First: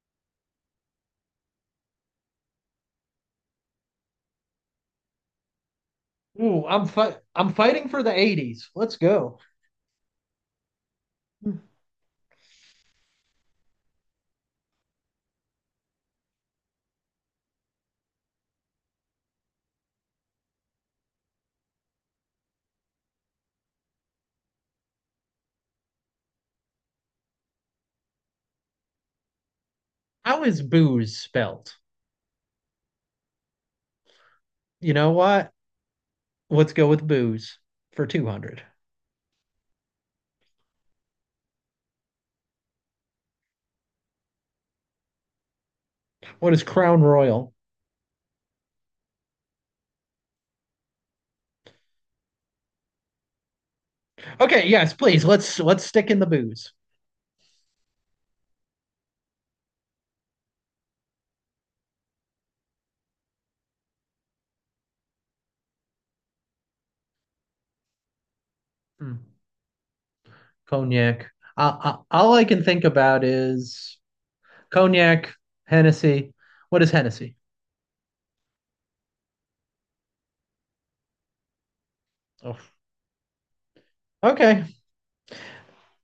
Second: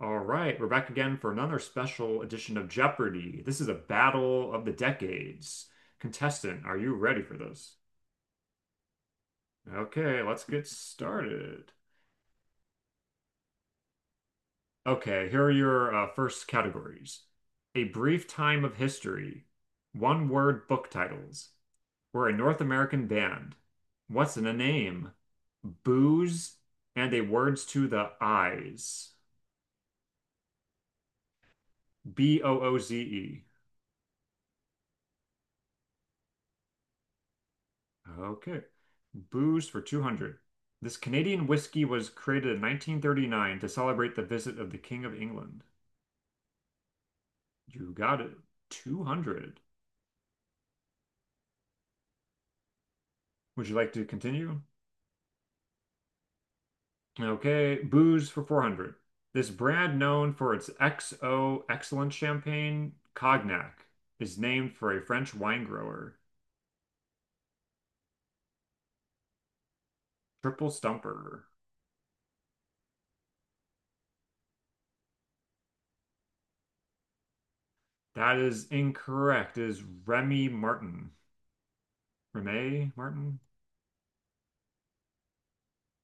All right, we're back again for another special edition of Jeopardy! This is a battle of the decades. Contestant, Ooh, are I'm you fi- ready for I'm this? fighting for the 80s. Let's go. Okay, let's get started. Okay, here are your first categories. A brief time of history, one word book titles. We're a North American band. What's in a name? Booze and a words to the eyes. How is booze spelt? Booze. You know what? Let's go with booze for Okay. 200. Booze for 200. This Canadian whiskey was created in 1939 to celebrate the visit of the King of England. What is Crown Royal? You got it. 200. Would you like to continue? Okay, yes, please. Let's stick in the booze. Okay. Booze for 400. This brand known for its XO excellent champagne, Cognac, is named for a French wine grower. Hmm. Triple Cognac. Stumper. All I can think about is cognac, Hennessy. What is Hennessy? That is incorrect. It is Remy Martin. Oh, Remy Martin? okay.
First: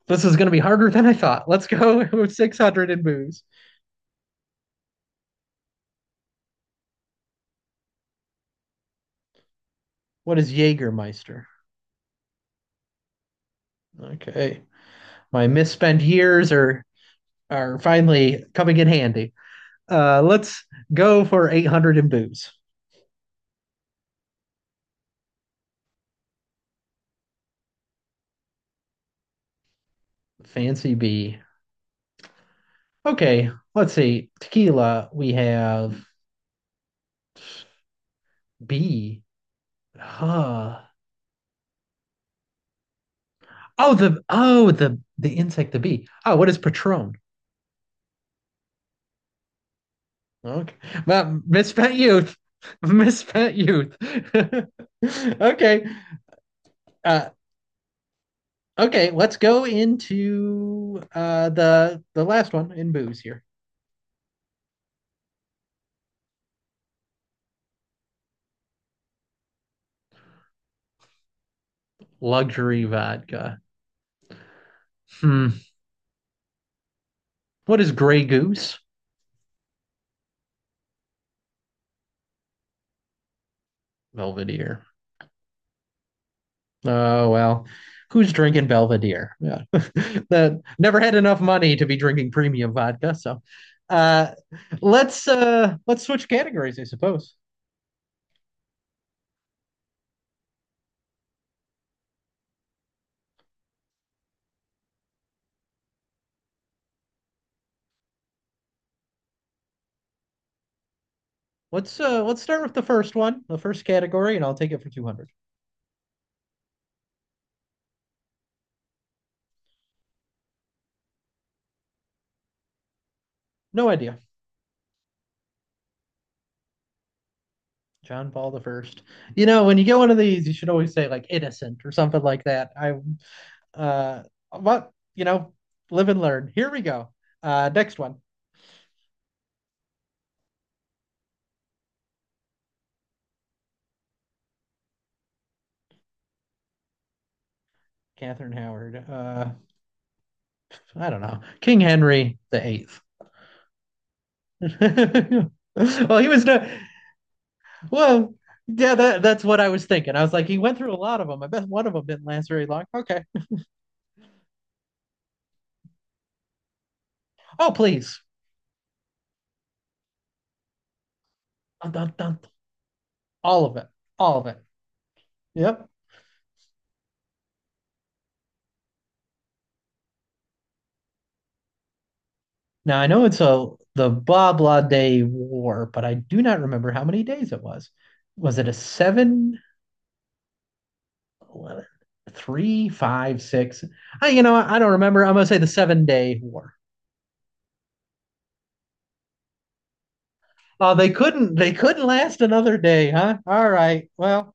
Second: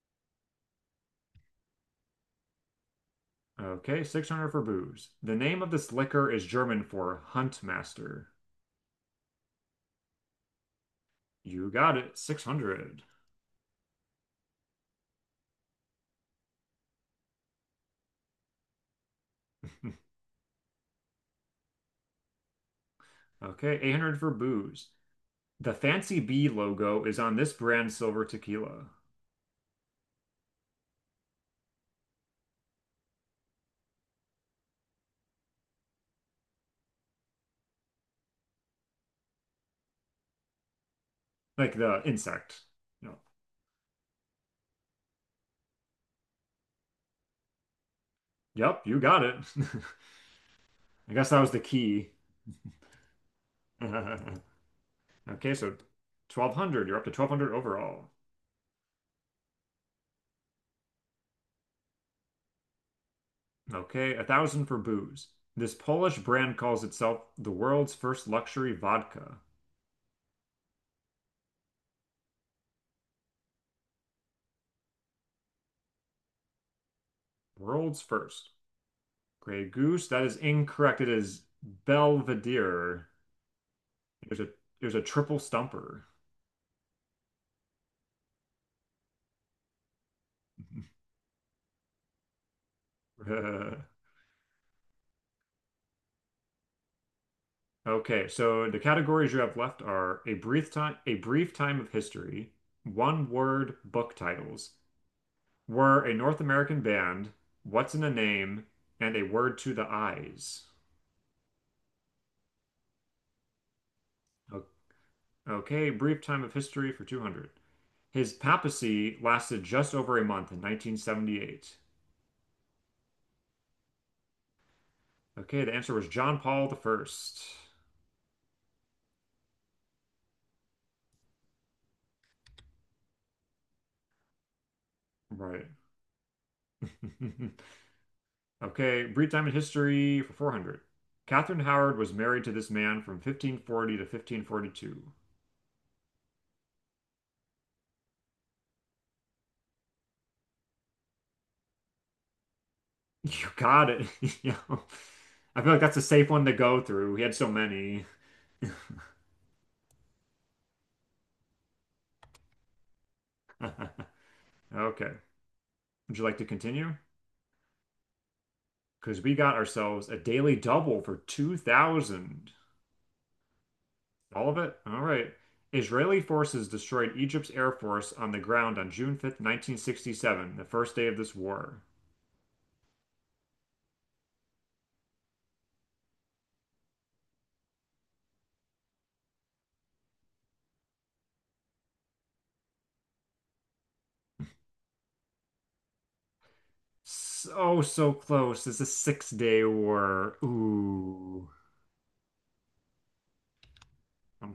This is going to be harder than I thought. Let's go with 600 in booze. Okay, 600 for booze. The name of this liquor is German for Hunt Master. What is Jägermeister? You got it, 600. Okay. My misspent years are finally coming in handy. Let's go for 800 in booze. Okay, 800 for booze. The Fancy Bee logo is on this brand silver tequila. Fancy B. Okay, let's see. Tequila, we have B. Huh. Like the insect. No. Oh, the insect, the bee. Oh, what is Patron? Yep, you got it. Okay, I guess that well, was the misspent key. youth, misspent youth. Okay, so okay, 1,200. You're up to uh, 1,200 overall. okay. Let's go into the last one in booze here. Okay, 1,000 for booze. This Polish brand calls itself the world's first luxury vodka. Luxury vodka. Hmm. What is World's Grey first. Goose? Grey Goose. That is incorrect. It is Belvedere. There's a Belvedere. there's a triple stumper. Oh well, who's drinking Belvedere? Yeah, that never had enough money to be drinking premium vodka. So, uh, let's switch categories, I suppose. Okay, so the categories you have left are a brief time of history, one word book titles, were a North American band, what's in a name, and a word to the eyes. Let's start with the first one, the first category, and I'll O- take it for 200. Okay, brief time of history for 200. His papacy lasted just over a month in 1978. No idea. Okay, the answer was John Paul the First. John Paul the First. When you get one of these, you should always say like innocent or something like that. Uh, but Right. live and learn. Here we go. Next one. Okay, brief time in history for 400. Catherine Howard was married to this man from 1540 to 1542. Catherine Howard. I don't know, King Henry the Eighth. You got it. You know, I feel like that's a Well, he safe was one to no. go through. He had so many. Well, yeah, that's what I was thinking. I was like, he went through a lot of them. I bet one of them didn't last very long. Okay. Okay. Would you like to continue? Oh, please. Because we got ourselves a daily double for Dun, dun, dun. 2,000. All of it, all of All of it. it? All right. Yep. Israeli forces destroyed Egypt's air force on the ground on June 5th, 1967, the first day of this war. Now I know it's a the blah day war, but I do not remember how many days it was. Was it a seven, 11, three, five, six? I don't remember. I'm gonna say the 7-day war. So, so close. It's a 6-day war. Oh, they Ooh, couldn't they couldn't last another day, huh? All right. Well,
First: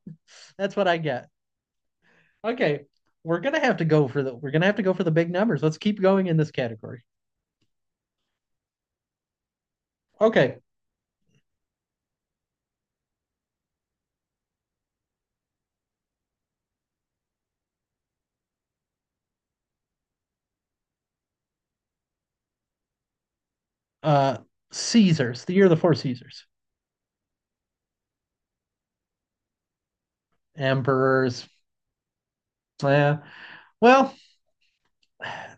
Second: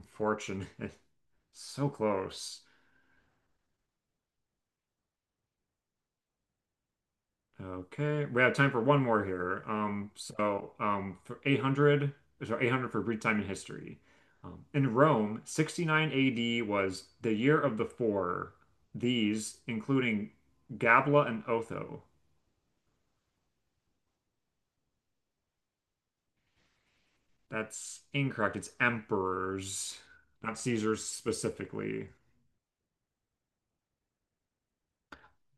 that's what I get. So close. Okay. We're gonna have to go for the big numbers. Let's keep going in this category. Okay, we have time for one more here. Um, Okay. so, for 800, so 800 for brief time in history. In Rome, 69 AD was the year of the four. These, including Gabla and Otho. Uh Caesars, the year of the four Caesars. That's incorrect. It's emperors, not Caesars Emperors. specifically. Yeah. Well,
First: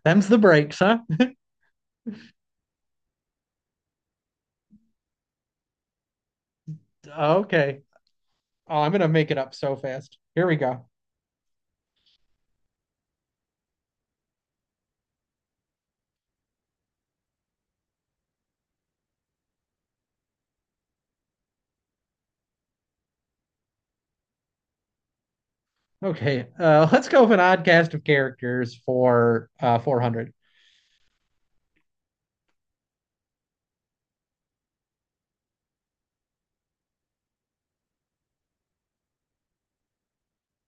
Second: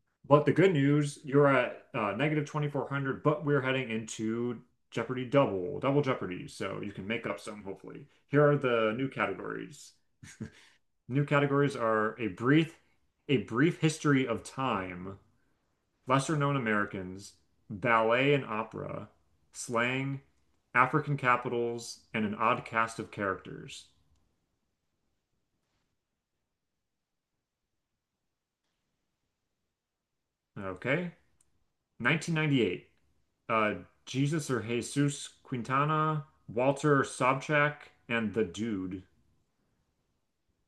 them's the But the good breaks, huh? news, you're at negative 2,400, but we're heading into Double Jeopardy, so you can make up some Okay. hopefully. Here are Oh, I'm the gonna new make it up so categories. fast. Here we go. New categories are a brief history of time, lesser known Americans, ballet and opera, slang, African capitals, and an odd cast of characters. Okay. Let's go with an odd cast of characters for 400. Okay, 1998. uh, Jesus or Jesus Quintana, Walter Sobchak, and The Dude.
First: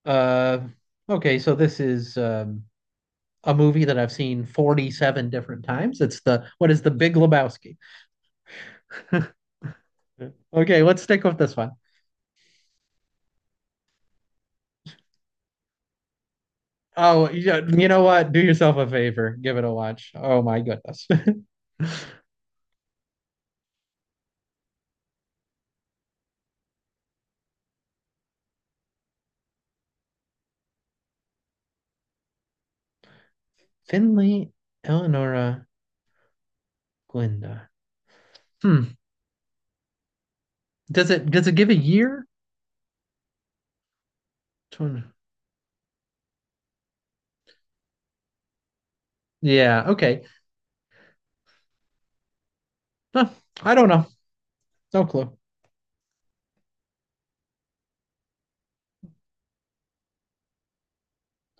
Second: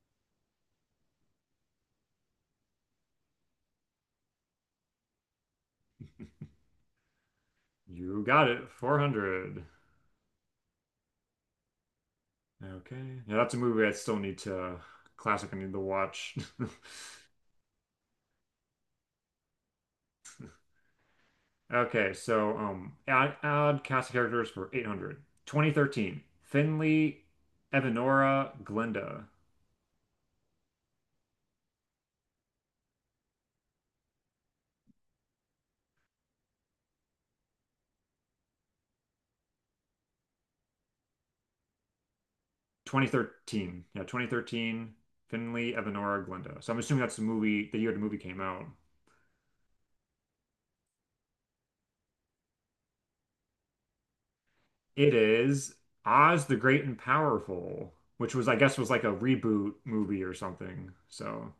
Uh okay, so this is a movie that I've seen 47 different times. It's the What is the Big Lebowski? You got it. 400. Okay, let's stick with this one. Okay. Yeah, that's a movie I still need to classic I need to watch. Oh, yeah, you know what? Do yourself a favor, give it a watch. Oh my goodness. Okay, so add cast of characters for 800. 2013, Finley, Evanora, Glenda. Finley, Eleonora, Glinda. Hmm. Does it give a year? 2013. Yeah, 2013, Finley, Evanora, Glenda. So I'm assuming that's the year the movie came out. Yeah, okay. No, I don't know. No It clue. is Oz the Great and Powerful, which I guess, was like a reboot movie or something. So,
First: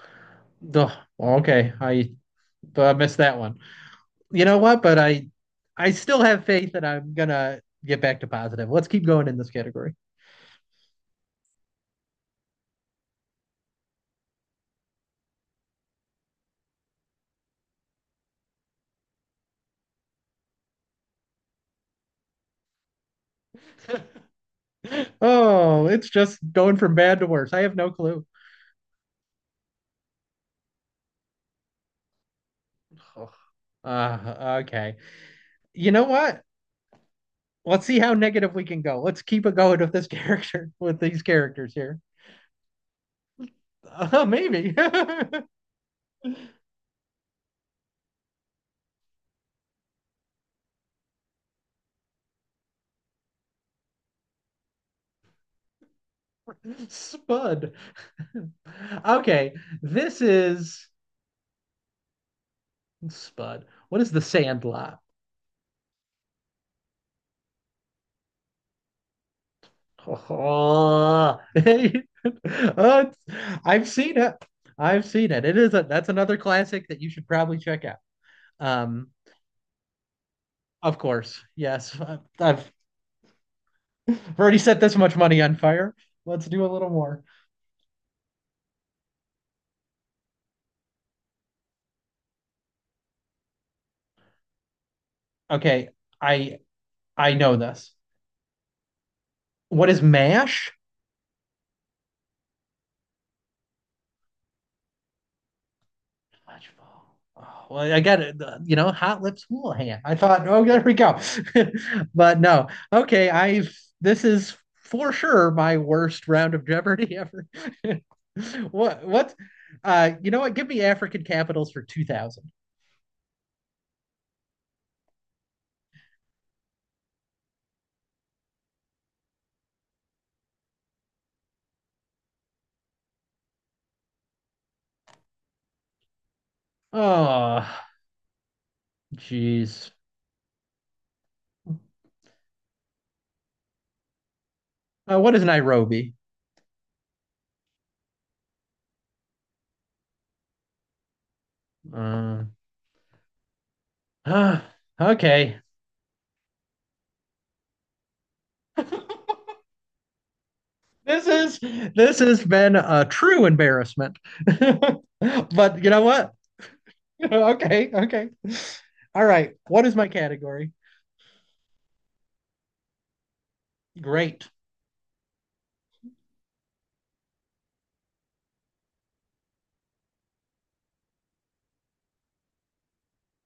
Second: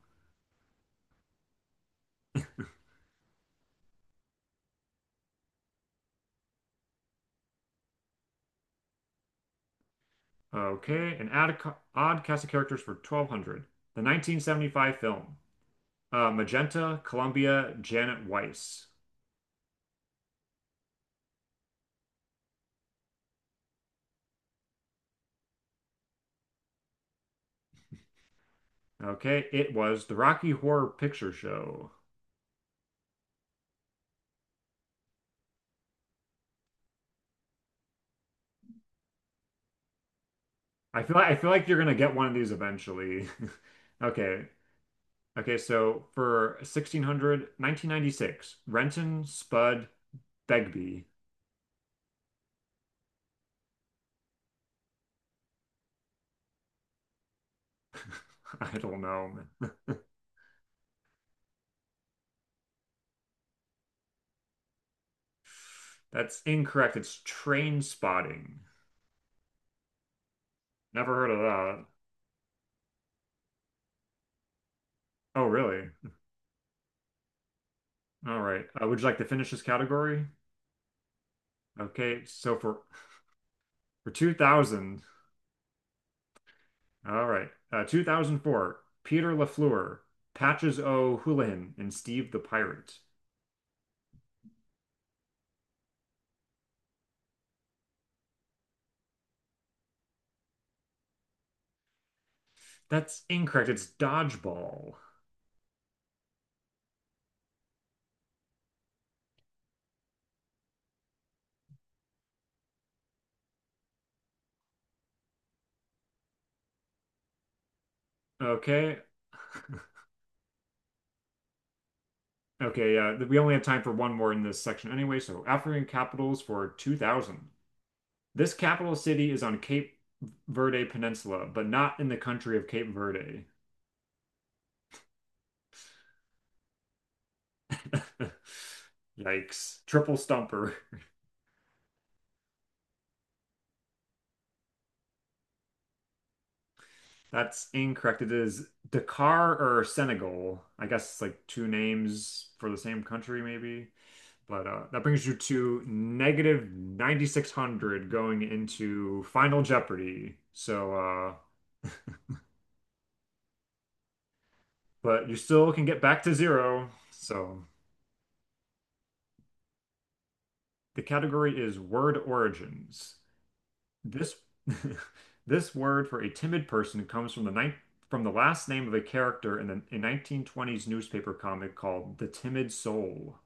Duh. Okay, I missed that one. You know what? But I still have faith that I'm gonna get back to positive. Let's keep going in this category. okay, and add odd cast of characters for 1,200. The 1975 film, Magenta, Columbia, Janet Weiss. Oh, it's just going from bad to worse. I have no clue. Okay, it was the Rocky Horror Picture Show. Ugh. Okay. You know what? Let's see how negative we can go. Let's keep it going with this character, with I feel these like, I feel like characters you're gonna here. get one of these eventually. Okay. Maybe. Okay, so for 1600, 1996, Renton Spud Begbie. Spud. I don't know, Okay, man. this is Spud. What is the Sandlot? That's incorrect. It's train spotting. Never heard of Oh, that. uh, I've seen it. I've seen Oh, it. It is a really? That's another classic that you should probably check out. All right. Would you Um, like to finish this category? of course, yes. I- Okay. So I've for already set this 2000, much money on fire. Let's do a little more. all right. 2004, Peter LaFleur, Patches O'Houlihan, and Steve the Pirate. Okay, I I know this. What is Mash? That's incorrect. It's dodgeball. Fudgefall. Oh, well, I got it. Hot Lips Houlihan. I thought, oh, there we go. But no, okay. I've This is for sure my worst round of Jeopardy ever. Okay. What? What? You know what? Give me African capitals for 2000. Okay. Yeah, we only have time for one more in this section anyway. So African capitals for 2000. This capital city is on Cape Verde Peninsula, but not in the country of Cape Verde. Oh, Yikes. jeez. Triple stumper. What is Nairobi? That's incorrect. It is Dakar or Senegal. I guess it's like two Uh, names for the same country, maybe. uh, But that brings you okay. to negative 9,600 going into Final Jeopardy. This So, is this has been a true embarrassment. but you still can But you get know back what? to zero. So Okay, okay. All right. What is my category? the category is word origins. This Great. this word for a timid person comes from the ninth from the last name of a character in a 1920s newspaper comic called The Timid Soul.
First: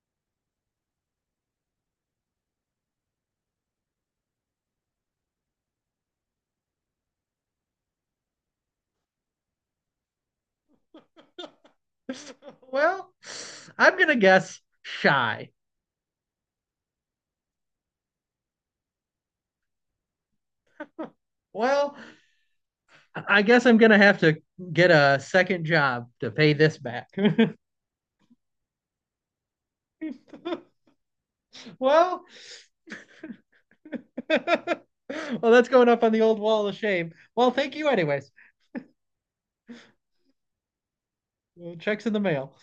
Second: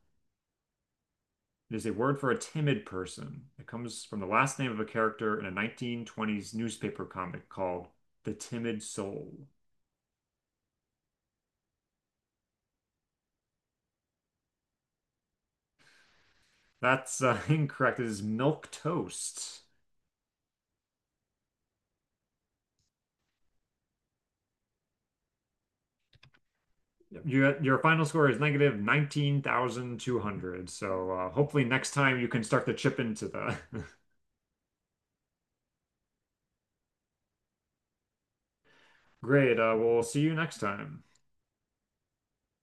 It is a word for a timid person. It comes from the last name of a character in a 1920s newspaper comic called The Timid Soul. Well, I'm gonna guess shy. That's incorrect. It is milk toast. Well, I guess I'm gonna have to get a second job to pay this back. well, Your final score is negative 19,200. So hopefully next time well, you can start to chip into the that's going up on the old wall of shame. Well, thank you, anyways. Great. We'll see you next time. Checks in the mail.